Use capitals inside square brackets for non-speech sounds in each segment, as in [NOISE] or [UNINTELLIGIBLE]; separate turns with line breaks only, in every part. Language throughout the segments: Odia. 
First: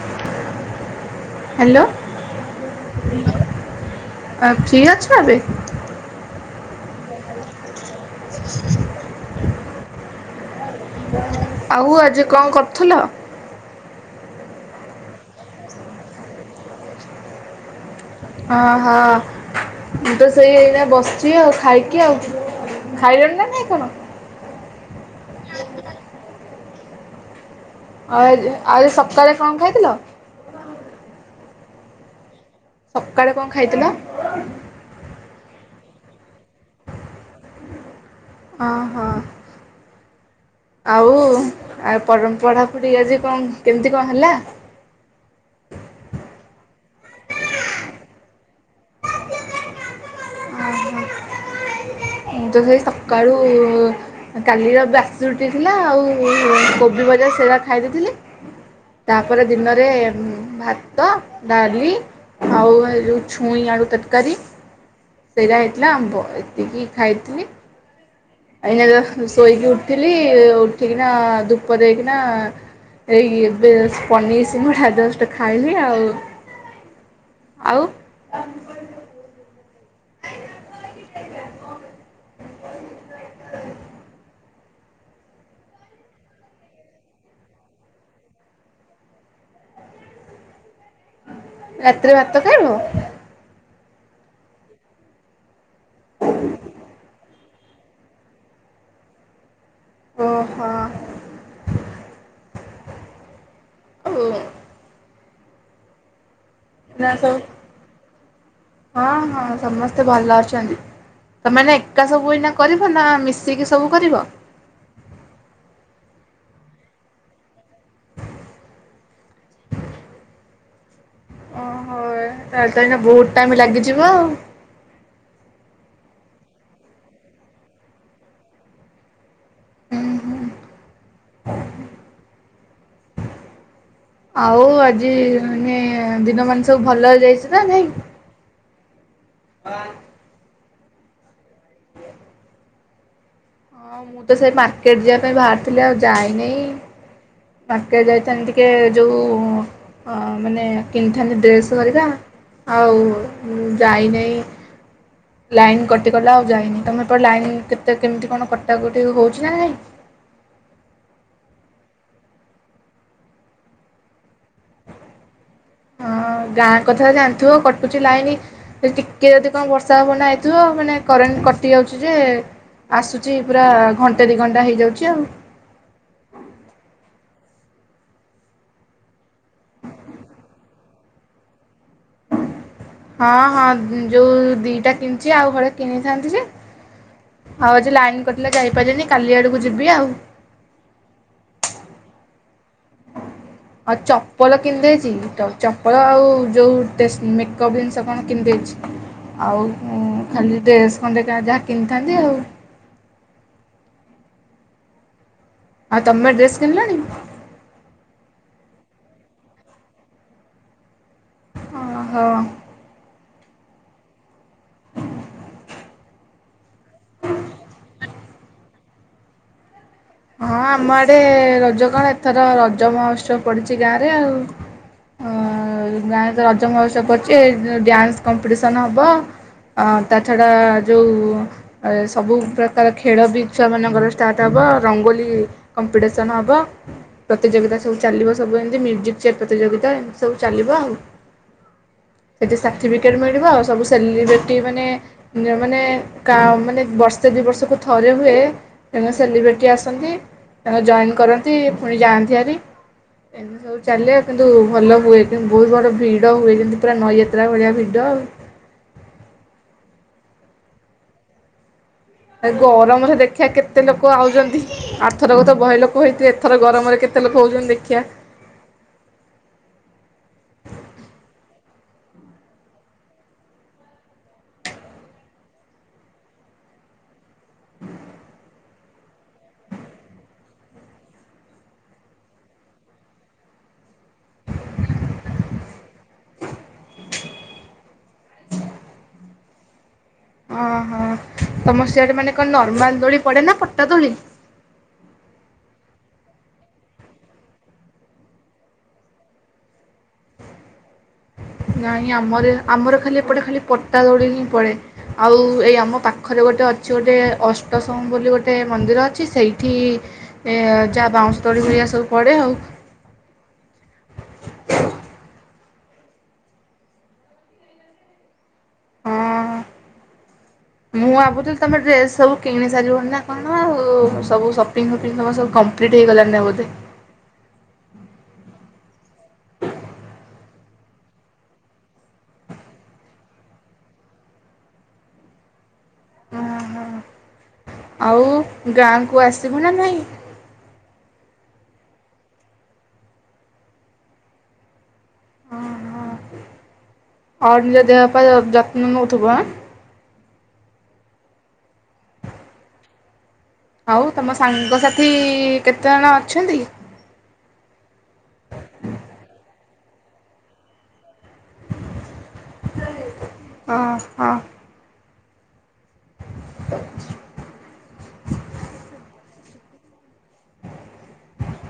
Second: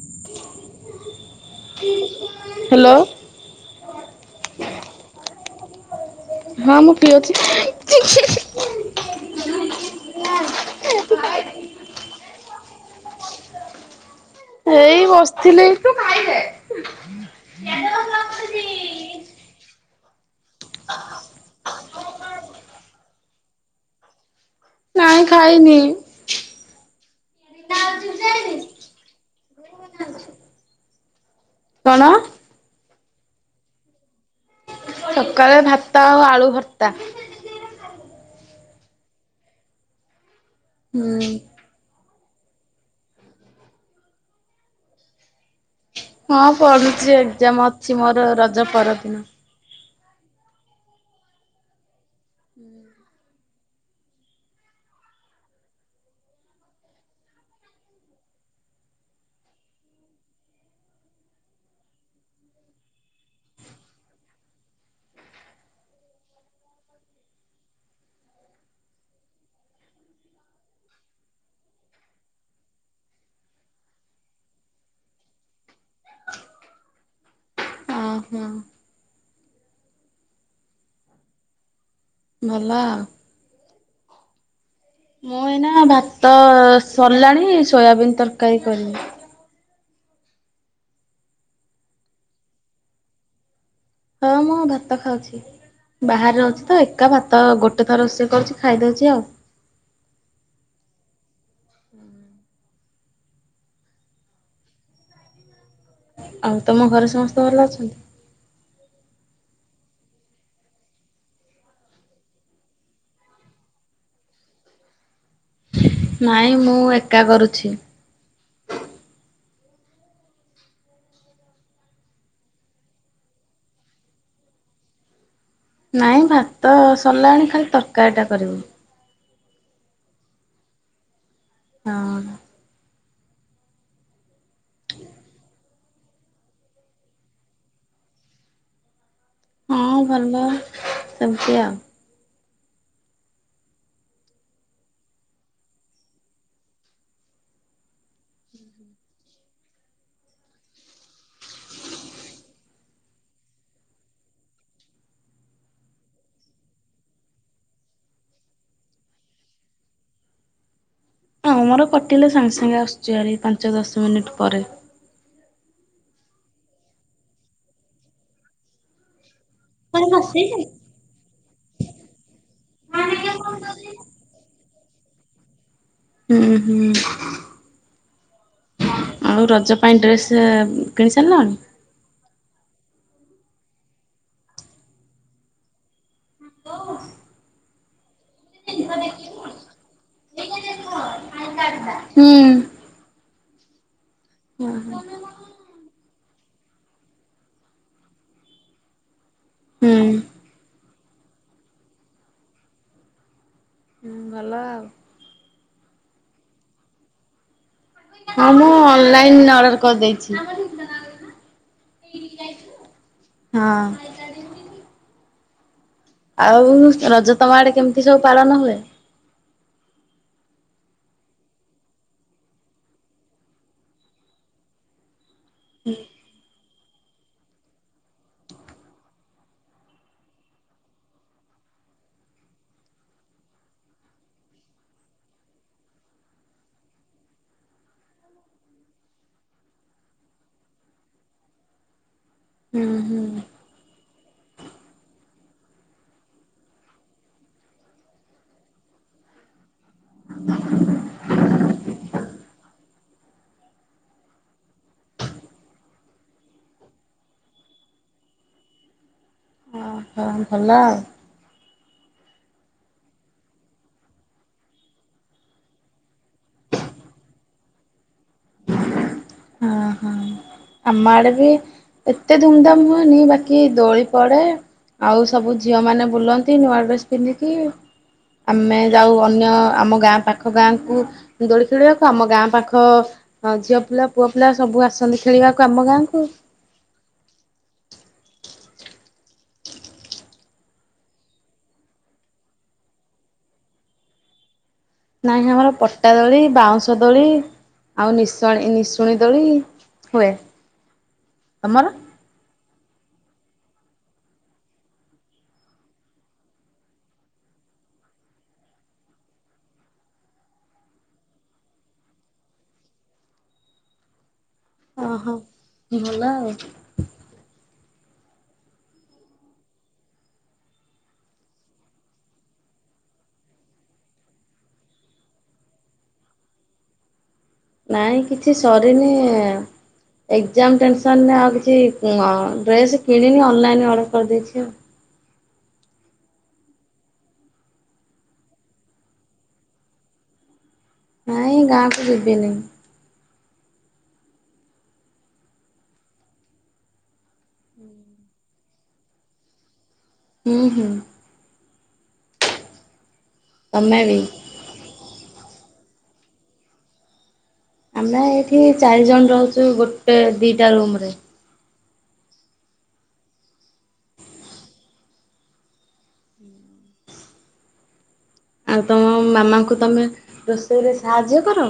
[INAUDIBLE]
ହାଲୋ
ହ୍ୟାଲୋ
ଫ୍ରି ଅଛ ଏବେ?
ହଁ ମୁଁ ଫ୍ରି ଅଛି।
[INAUDIBLE]
[UNINTELLIGIBLE]
ଆଉ ଆଜି କଣ କରୁଥିଲ?
ଏଇ ବସିଥିଲି।
ଓ ହୋ। ମୁଁ ତ ସେଇ ଏଇନା ବସିଚି ଆଉ ଖାଇକି ଆଉ ଖାଇଲେଣି ନା ନାଇଁ କଣ?
ନାଇଁ ଖାଇନି।
ଆ ଆଜି ସକାଳେ କଣ ଖାଇଥିଲ?
କଣ?
ସକାଳେ କଣ ଖାଇଥିଲ?
ସକାଳେ ଭାତ ଆଉ ଆଳୁ ଭତ୍ତା।
ଓ ହୋ ଆଉ
ହୁଁ
ଆଉ ପର--ପଢ଼ାପଢ଼ି ଆଜି କଣ କେମିତି କଣ ହେଲା?
ହଁ ପଢୁଛି ଏକ୍ଜାମ ଅଛି ମୋର ରଜ ପରଦିନ।
ଓହୋ, ମୁଁ ତ ସେଇ ସକାଳୁ କାଲିର ବାସି ରୁଟି ଥିଲା ଆଉ କୋବି ଭଜା ସେଗୁଡା ଖାଇ ଦେଇଥିଲି ତାପରେ ଦିନରେ ଭାତ, ଡାଲି ଆଉ ଏ ଯୋଉ ଛୁଇଁ ଆଳୁ ତରକାରୀ ସେଇଟା ହେଇଥିଲା ଆମ୍ବ ଏତିକି ଖାଇଥିଲି। ଏଇନା ଜଷ୍ଟ ଶୋଇକି ଉଠିଲି, ଉଠିକିନା ଧୂପ ଦେଇକିନା ଏଇ ଏବେ ଜଷ୍ଟ ପନିର୍ ସିଙ୍ଗଡା ଜଷ୍ଟ ଖାଇଲି ଆଉ ଆଉ?
ଓ ହଁ, ହଁ।
[INAUDIBLE]
ଭଲ ଆଉ।
[INAUDIBLE]
ମୁଁ ଏଇନା ଭାତ ସରିଲାଣି, ସୋୟାବିିନ ତରକାରୀ କରିବି।
ରାତିରେ ଭାତ ଖାଇବ?
ହଁ ମୁଁ ଭାତ ଖାଉଛି। ବାହାରେ ଅଛି ତ, ଏକା ଭାତ ଅ ଗୋଟେ ଥର ରୋଷେଇ କରୁଛି, ଖାଇଦଉଛି ଆଉ।
ଓହୋ। ଉଁ।
ଆଉ ତମ ଘରେ
ନା ସବୁ
ସମସ୍ତେ ଭଲ ଅଛନ୍ତି?
ହଁ, ହଁ, ସମସ୍ତେ ଭଲ ଅଛନ୍ତି। ତମେ ଏଇନା ଏକା ସବୁ ଏଇନା କରିବ ନା, ମିଶିକି ସବୁ କରିବ?
ନାଇଁ, ମୁଁ ଏକା କରୁଛି।
ଓହୋ, ଏକା ତାହେଲେ ତ ଏଇନା ବହୁତ ଟାଇମ ଲାଗିଯିବ ଆଉ।
ନାଇଁ, ଭାତ ସରିଲାଣି, ଖାଲି ତରକାରୀଟା କରିବି।
ଉଁ ହୁଁ।
ହଁ।
ଆଉ ଆଜି, ମାନେ ଦିନ ମାନ, ସବୁ ଭଲରେ ଯାଇଛି ନା ନାହିଁ? [INAUDIBLE]
[UNINTELLIGIBLE] ସେମିତି ଆଉ।
ହଁ, ମୁଁ ତ ସେଇ ମାର୍କେଟ ଯିବା ପାଇଁ ବାହାରିଥିଲି, ଆଉ ଯାଇନି। ମାର୍କେଟ ଯାଇଥାନ୍ତି ଟିକେ ଯୋଉ ଅଁ ମାନେ କିଣିଥାନ୍ତି ଡ୍ରେସ୍ ହରିକା। ଆଉ ଯାଇନାହିଁ। ଲାଇନ କଟିଗଲା, ଆଉ ଯାଇନି। ତମ ଏପଟେ ଲାଇନ କେତେ କେମିତି କଣ କଟାକଟି ହଉଛି ନା ନାହିଁ?
ହଁ, ଆମର କଟିଲେ ସାଙ୍ଗେ ସାଙ୍ଗେ ଆସୁଛି ହେରି, ପାଞ୍ଚ ଦଶ ମିନିଟ୍ ପରେ।
ହଁ, ଗାଁ କଥା ଜାଣିଥିବ, କଟୁଛି ଲାଇନ ଯଦି ଟିକେ ଯଦି କଣ ବର୍ଷା ପବନ ଆଇଥିବ, ମାନେ କରେଣ୍ଟ କଟି ଯାଉଛି ଯେ ଆସୁଛି, ପୁରା ଘଣ୍ଟେ ଦି ଘଣ୍ଟା ହେଇଯାଉଛି ଆଉ।
ଉଁ ହୁଁ। ଆଉ ରଜ ପାଇଁ ଡ୍ରେସ କିଣି ସାରିଲଣି?
ହଁ, ହଁ, ଯୋଉ ଦିଟା କିଣିଛି, ଆଉ ହଳେ କିଣିଥାନ୍ତି ଯେ, ଆଉ ଆଜି ଲାଇନ୍ କଟିଲା, ଯାଇ ପାରିଲିନି, କାଲି ଆଡ଼କୁ ଯିବି ଆଉ।
ହୁଁ।
ଆଉ ଚପଲ କିଣି ଦେଇଛି। [UNINTELLIGIBLE] ଚପଳ, ଆଉ ଯୋଉ ଟେସ୍ ମେକଅପ୍ ଜିନିଷ କଣ କିଣିଦେଇଛି। ଆଉ ଉଁ ଖାଲି ଡ୍ରେସ୍ ଖଣ୍ଡେକା ଯାହା କିଣିିଥାନ୍ତି ଆଉ।
ହୁଁ, ଭଲ ଆଉ।
ଆଉ ତମେ ଡ୍ରେସ୍ କିଣିଲଣି?
ହଁ, ମୁଁ ଅନଲାଇନ୍ ଅର୍ଡ଼ର କରିଦେଇଛି।
ଓହୋ।
ହଁ। ଆଉ ରଜ ତମ ଆଡେ କେମିତି ସବୁ ପାଳନ ହୁଏ?
ହଁ ଆମ ଆଡେ ରଜ କଣ ଏଥର ରଜ ମହୋତ୍ସବ ପଡିଛି ଗାଁ ରେ ଆଉ ଗାଁ ରେ ତ ରଜ ମହୋତ୍ସବ ପଡିଛି ଡ୍ୟାନ୍ସ କମ୍ପିଟିସନ୍ ହବ ଅ ତା ଛଡ଼ା ଯୋଉ ଆ ସବୁ ପ୍ରକାର ଖେଳ ବି ଛୁଆ ମାନଙ୍କର ଷ୍ଟାର୍ଟ ହବ ଆ ରଙ୍ଗୋଲି କମ୍ପିଟିସନ୍ ହବ ପ୍ରତିଯୋଗିତା ସବୁ ଚାଲିବ ସବୁ ଏମିତି ମ୍ୟୁଜିକ୍ ଚେୟାର ପ୍ରତିଯୋଗିତା ଏମିତି ସବୁ ଚାଲିବ ଆଉ ସେଠି
ହୁଁ
ସାର୍ଟିଫିକେଟ
ହୁଁ।
ମିଳିବ ଆଉ ସବୁ ସେଲିବ୍ରିଟି ମାନେ ମାନେ ମାନେ ବର୍ଷେ ଦୁଇ ବର୍ଷକୁ ଥରେ ହୁଏ ତାଙ୍କ ସେଲିବ୍ରିଟି ଆସନ୍ତି ତାଙ୍କ ଜଏନ୍ କରନ୍ତି ପୁଣି ଯାଆନ୍ତି ହେରି ଏମିତି ସବୁ ସୁ ଚାଲେ କିନ୍ତୁ ଭଲ ହୁଏ କିନ୍ତୁ ବହୁତ ବଡ଼ ଭିଡ଼ ହୁଏ ଯେମିତି ପୁରା ନଈଯାତ୍ରା ଭଳିଆ ଭିଡ଼ ଆଉ
ଓହୋ ଭଲ ଆଉ
ଏ ଗରମରେ ଦେଖିବା କେତେ ଲୋକ ଆଉଛନ୍ତି ଆରଥରକ ତ ବହେ ଲୋକ ହେଇଥିବେ ଏଥରକ ଗରମରେ କେତେ ଲୋକ ହଉଛନ୍ତି ଦେଖିବା?
ହଁ ହଁ ଆମ ଆଡେ ବି ଏତେ ଧୁମଧାମ ହୁଏନି ବାକି ଦୋଳି ପଡେ ଆଉ ସବୁ ଝିଅମାନେ ବୁଲନ୍ତି ନୂଆ ଡ୍ରେସ୍ ପିନ୍ଧିକି ଆମେ ଯାଉ ଅନ୍ୟ ଆମ ଗାଁ ପାଖ ଗାଁକୁ ଦୋଳି ଖେଳିବାକୁ ଆମ ଗାଁ ପାଖ ଝିଅ ପିଲା ପୁଅ ପିଲା ସବୁ ଆସନ୍ତି ଖେଳିବାକୁ ଆମ ଗାଁକୁ
ଓହୋ ତମର ସିଆଡେ ମାନେ କଣ ନର୍ମାଲ ଦୋଳି ପଡେ ନା ପଟା ଦୋଳି?
ନହିଁ ଆମର ପଟା ଦୋଳି ବାଉଁଶ ଦୋଳି ଆଉ ନିଶଣି ନିଶୁଣି ଦୋଳି ହୁଏ। ତମର?
ନାଇଁ ଆମର ଆମର ଖାଲି ଏପଟେ ଖାଲି ପଟା ଦୋଳି ହିଁ ପଡେ ଆଉ ଏଇ ଆମ ପାଖରେ ଗୋଟେ ଅଛି ଗୋଟେ ଅଷ୍ଟସମ୍ଭୁ ବୋଲି ଗୋଟେ ମନ୍ଦିର ଅଛି ସେଇଠି ଏ ଯାହା ବାଉଁଶ ଦୋଳି ହରିକା ସବୁ ପଡେ ଆଉ
ଓହୋ ଭଲ ଆଉ
ହଁ। ମୁଁ ଭାବୁଥିଲି ତମେ ଡ୍ରେସ୍ ସବୁ କିଣି ସାରିବନି ନା କଣ ଆଉ ସବୁ ସପିଙ୍ଗ ଫପିଙ୍ଗ ତୁମେ ସବୁ କ ପ୍ରିଟ ହେଇଗଲା ନା ବୋଧେ?
ନାଇଁ କିଛି ସରିନି ଏକ୍ଜାମ ଟେନସନ ରେ ଆଉ କିଛି ଡ୍ରେସ୍ କିଣିନି ଅନଲାଇନ୍ ଅର୍ଡ଼ର କରିଦେଇଛି ଆଉ
ଓହୋ ଆଉ ଗାଁକୁ ଆସିବୁ ନା ନାଇଁ?
ନାଇଁ ଗାଁ କୁ ଯିବିନି।
ହଁ ହ ନିଜ ଦେହ ପା ଯତ୍ନ ନଉଥୁବୁ ଆ?
ହୁଁ ହୁଁ। ତମେ
ଆଉ
ବି
ତମ ସାଙ୍ଗସାଥି କେତେଜଣ ଅଛନ୍ତି?
ଆମେ ଏଇଠି ଚାରି ଜଣ ରହୁଛୁ ଗୋଟେ ଦିଟା ରୁମ ରେ
ଓହୋ। [UNINTELLIGIBLE]
ଆଉ ତମ ମାମାଙ୍କୁ ତମେ ରୋଷେଇରେ ସାହାଯ୍ୟ କର?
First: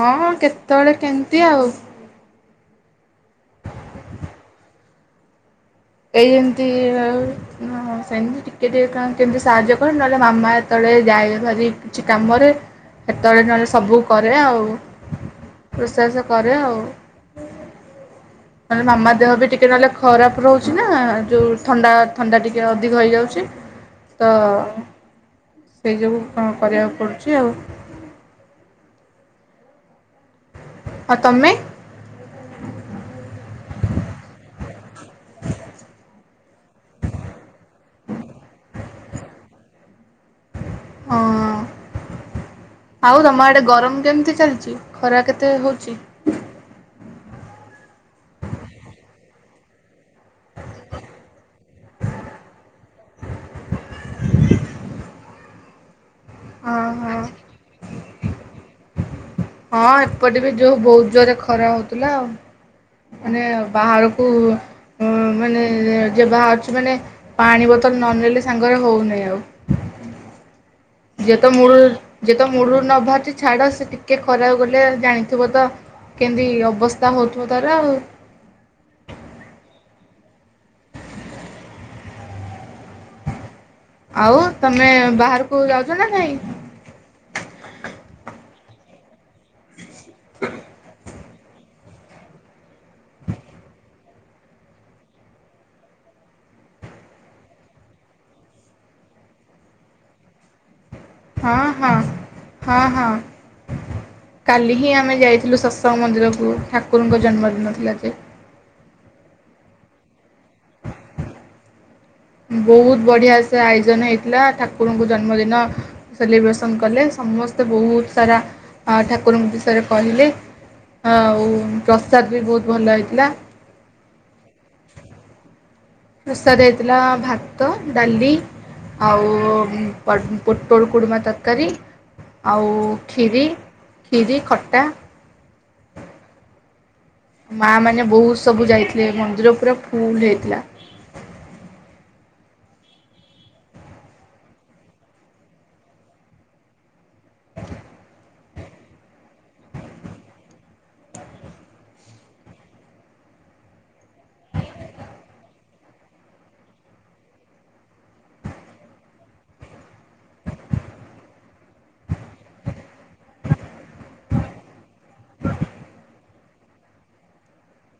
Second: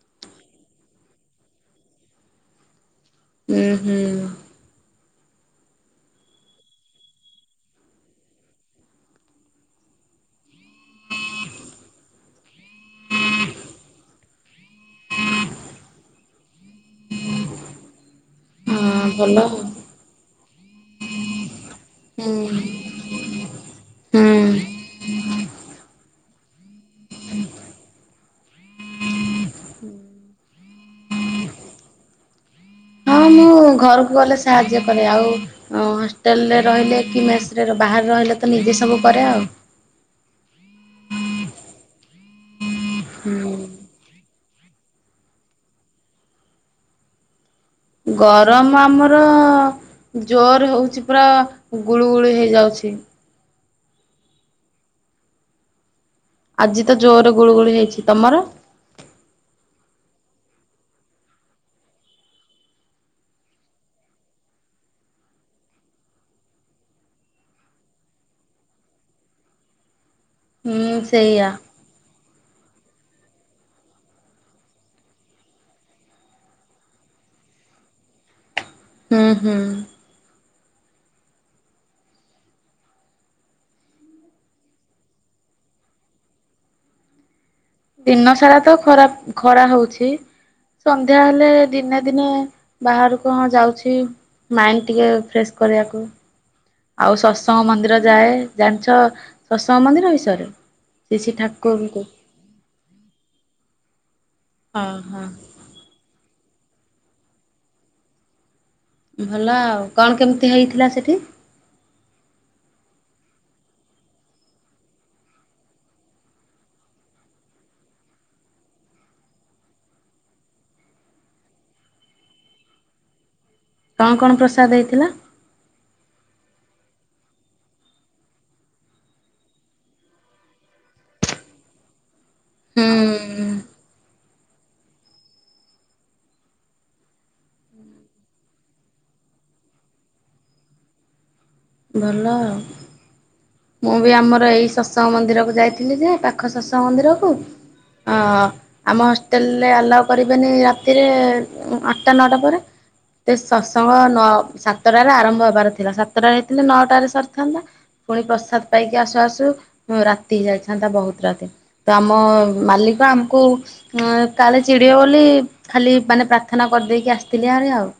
ହଁ କେତେବେଳେ କେମିତି ଆଉ
ହୁଁ ହୁଁ।
ଏଇ ଯେମିତି ଟିକେ ଟିକେ କଣ କେମିତି ସାହାଯ୍ୟ କରେ ନହେଲେ ମାମା ଯେତେବେଳେ ଯାଏ ଭାରି କିଛି କାମରେ ସେତେବେଳେ ନହେଲେ ସବୁ କରେ ଆଉ ରୋଷେଇବାସ କରେ ଆଉ। ନହେଲେ ମାମା
ହଁ
ଦେହ
ଭଲ
ବି ଟିକେ ନହେଲେ ଖରାପ ରହୁଛି ନା ଯୋଉ ଥଣ୍ଡା
ହୁଁ
ଥଣ୍ଡା ଟିକେ ଅଧିକ ହେଇଯାଉଛି। ତ
ହୁଁ।
ସେଇ ଯୋଗୁ କଣ କରିବାକୁ ପଡ଼ୁଛି ଆଉ। ହଁ ତମେ?
ହଁ ଘରକୁ ଗଲେ ସାହାଯ୍ୟ କରେ ଆଉ ଓ ହଷ୍ଟେଲରେ ରହିଲେ କି ମେସରେ ବାହାରେ ରହିଲେ ତ ନିଜେ ସବୁ କରେ ଆଉ।
ହଁ। ଆଉ ତମ
ହୁଁ
ଆଡେ ଗରମ କେମିତି ଚାଲିଛି? ଖରା କେତେ ହେଉଛି?
ଗରମ ଆମର ଜୋର ହେଉଛି ପୁରା ଗୁଳୁ ଗୁଳୁ ହେଇଯାଉଛି।
ହଁ
ଆଜି ତ
ହଁ
ଜୋରରେ ଗୁଳୁଗୁଳି ହେଇଛି। ତମର?
ହଁ ଏପଟେ ବି ଯୋଉ ବହୁତ ଜୋରରେ ଖରା ହଉଥିଲା ଆଉ ମାନେ ବାହାରକୁ ମାନେ ଯ ବାହାରୁଛି ମାନେ ପାଣି ବୋତଲ ନ ନେଲେ ସାଙ୍ଗରେ ହଉ ନାହିଁ ଆଉ।
ହୁଁ
ଯିଏ ତ
ସେଇଆ।
ମୂଳରୁ ଯିଏ ତ ମୂଳରୁ ନ ବାହାରିଛି ଛାଡ ସେ ଟିକେ ଖରା କୁ ଗଲେ ଜାଣିଥିବ ତ କେମିତି ଅବସ୍ଥା ହେଉଥିବ ତାରା ଆଉ।
ହୁଁ ହୁଁ।
ଆଉ ତମେ ବାହାରକୁ ଯାଉଛ ନା ନାଇଁ?
ଦିନ ସାରା ତ ଖରା ଖରା ହଉଛି। ସନ୍ଧ୍ୟା ସନ୍ଧ୍ୟା ହେଲେ ଦିନେ ଦିନେ ବାହାର କୁ ହଁ ଯାଉଛି। ମାଇଣ୍ଡ ଟିକେ ଫ୍ରେଶ କରିବାକୁ। ଆଉ ସତସଙ୍ଗ ମନ୍ଦିର ଯାଏ। ଜାଣିଛ ସତସଙ୍ଗ ମନ୍ଦିର ବିଷୟରେ? ଶ୍ରୀ ଶ୍ରୀ
ହଁ ହଁ
ଠାକୁରଙ୍କୁ
ହଁ ହଁ କାଲି ହିଁ ଆମେ
ଓହୋ
ଯାଇଥିଲୁ ସତ୍ ସଙ୍ଗ ମନ୍ଦିରକୁ। ଠାକୁରଙ୍କ ଜନ୍ମଦିନ ଥିଲା ଯେ।
ଭଲ ଆଉ କଣ କେମିତି ହେଇଥିଲା ସେଠି?
ବହୁତ ବଢିଆ ସେ ଆୟୋଜନ ହେଇଥିଲା ଠାକୁରଙ୍କୁ ଜନ୍ମଦିନ। ସେଲିବ୍ରେସନ କଲେ ସମସ୍ତେ ବହୁତ ସାରା ଠାକୁରଙ୍କ ବିଷୟରେ କହିଲେ। ହଁ ଆଉ ପ୍ରସାଦ ବି ବହୁତ ଭଲ ହେଇଥିଲା।
କଣ କଣ ପ୍ରସାଦ ହେଇଥିଲା?
ପ୍ରସାଦ ହେଇଥିଲା ଭାତ, ଡାଲି ଆଉ ପୋଟୋଳ କୁଡ଼ମା ତରକାରୀ, ଆଉ
ହୁଁ
କ୍ଷୀରି କ୍ଷୀରି ଖଟା ମା ମାନେ ବହୁତ ସବୁ ଯାଇଥିଲେ ମନ୍ଦିର ପୁରା ଫୁଲ ହେଇଥିଲା।
ଭଲ ଆଉ। ମୁଁ ବି ଆମର ଏଇ ସତସଙ୍ଗ ମନ୍ଦିରକୁ ଯାଇଥିଲି ଯେ ପାଖ ସତସଙ୍ଗ ମନ୍ଦିର। ହ ଆମ ହଷ୍ଟେଲରେ ଆଲାଉ କରିବେନି ରାତିରେ ଆଠଟା ନଅଟା ପରେ। ତ ସତସଙ୍ଗ ନଅ ସାତଟାରେ ଆରମ୍ଭ ହେବାର ଥିଲା ସାତଟାରେ ହେଇଥିଲେ ନଅଟାରେ ସରିଥାନ୍ତା ପୁଣି ପ୍ରସାଦ ପାଇକି ଆସୁ ଆସୁ ରାତି ହେଇ ଯାଇଥାନ୍ତା ବହୁତ ରାତି। ତ ଆମ ମାଲିକ ଆମକୁ ହ କାଳେ ଚିଡ଼ିିବ ବୋଲି ଖାଲି ମାନେ ପ୍ରାର୍ଥନା କରିଦେଇକି ଆସିଥିଲି ଆରେ ଆଉ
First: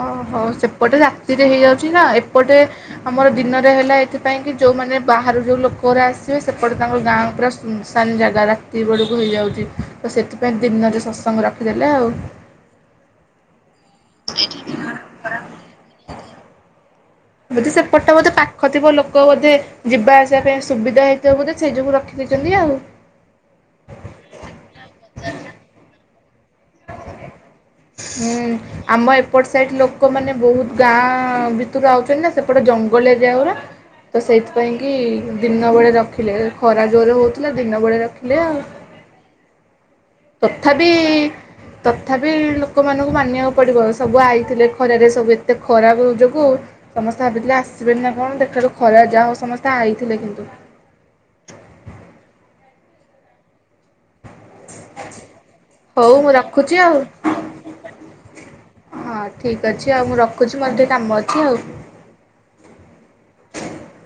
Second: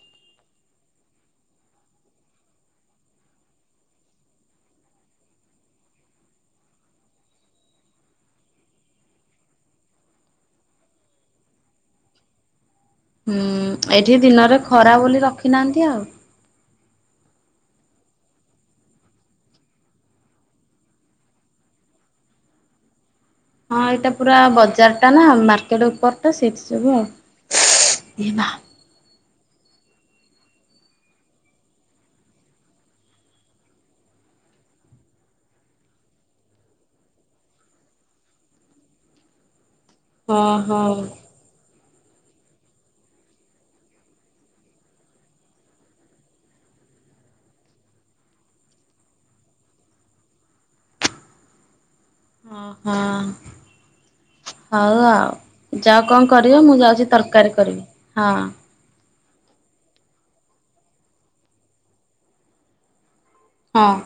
ଓହୋ ସେପଟେ ରାତିରେ ହେଇଯାଉଛି ନା ଏପଟେ ଆମର ଦିନରେ ହେଲା ଏଥିପାଇଁ କି ଯୋଉମାନେ ବାହାରୁ ଯୋଉ ଲୋକଗରା ଆସିବେ ସେପଟେ ତାଙ୍କ ଗାଁ ପୁରା ସାନ ଜାଗା ରାତି ବଳକୁ ହେଇଯାଉଛି ତ ସେଥିପାଇଁ ଦିନ ରେ ଶତ୍ସଙ୍ଗ ରଖିଦେଲେ ଆଉ।
ହୁଁ ଏଇଠି ଦିନରେ ଖରା ବୋଲି ରଖିନାହାନ୍ତି ଆଉ।
ବୋଧେ ସେପଟେ ବୋଧେ ପାଖ ଥିବ ଲୋକ ବୋଧେ ଯିବା ଆସିଆ ପାଇଁ ସୁବିଧା ହେଇଥିବ ବୋଧେ ସେଇ ଯୋଗୁ ରଖି ଛନ୍ତି ଆଉ।
ହଁ ଏଇଟା ପୁରା ବଜାର ଟା ନା ମାର୍କେଟ ଉପର। ତ ସେଥି ଯୋଗୁ ଆଉ।
ହୁଁ
[UNINTELLIGIBLE]
ଆମ ଏପଟ ସାଇଟ୍ ଲୋକମାନେ ବହୁତ୍ ଗାଁ ଭିତୁରୁ ଆଉଚନ୍ତି ନା ସେପଟେ ଜଙ୍ଗଲିଆ ଯା ଗୁରା। ତ ସେଇଥିପାଇଁ କି ଦିନ ବଳେ ରଖିଲେ ଏ ଖରା ଜୋରେ ହଉଥିଲା ଦିନ ବଳେ ରଖିଲେ ଆଉ।
ଓହୋ
ତଥାପି ତଥାପି ଲୋକମାନଙ୍କୁ ମାନିଆକୁ ପଡିବ ସବୁ ଆଇଥିଲେ ଖରାରେ ସବୁ ଏତେ ଖରା ବୁ ଯୋଗୁ। ସମସ୍ତେ ହାବିଥିଲେ ଆସିବେନି ନା କଣ ଦେଖିଲାବଳୁ ଖରା ଯାହା ହଉ ସମସ୍ତେ ଆଇଥିଲେ କିନ୍ତୁ।
ହଁ ହଁ। ହଉ ଆଉ ଯାଅ
ହଉ
କଣ କରିବ
ରଖୁଛି
ମୁଁ
ଆଉ।
ଯାଉଛି ତରକାରୀ କରିବି ହଁ।
ହଁ ଠିକ୍ ଅଛି ଆଉ ମୁଁ ରଖୁଛି ମୋର ଟି କାମ ଅଛି ଆଉ।
ହଁ।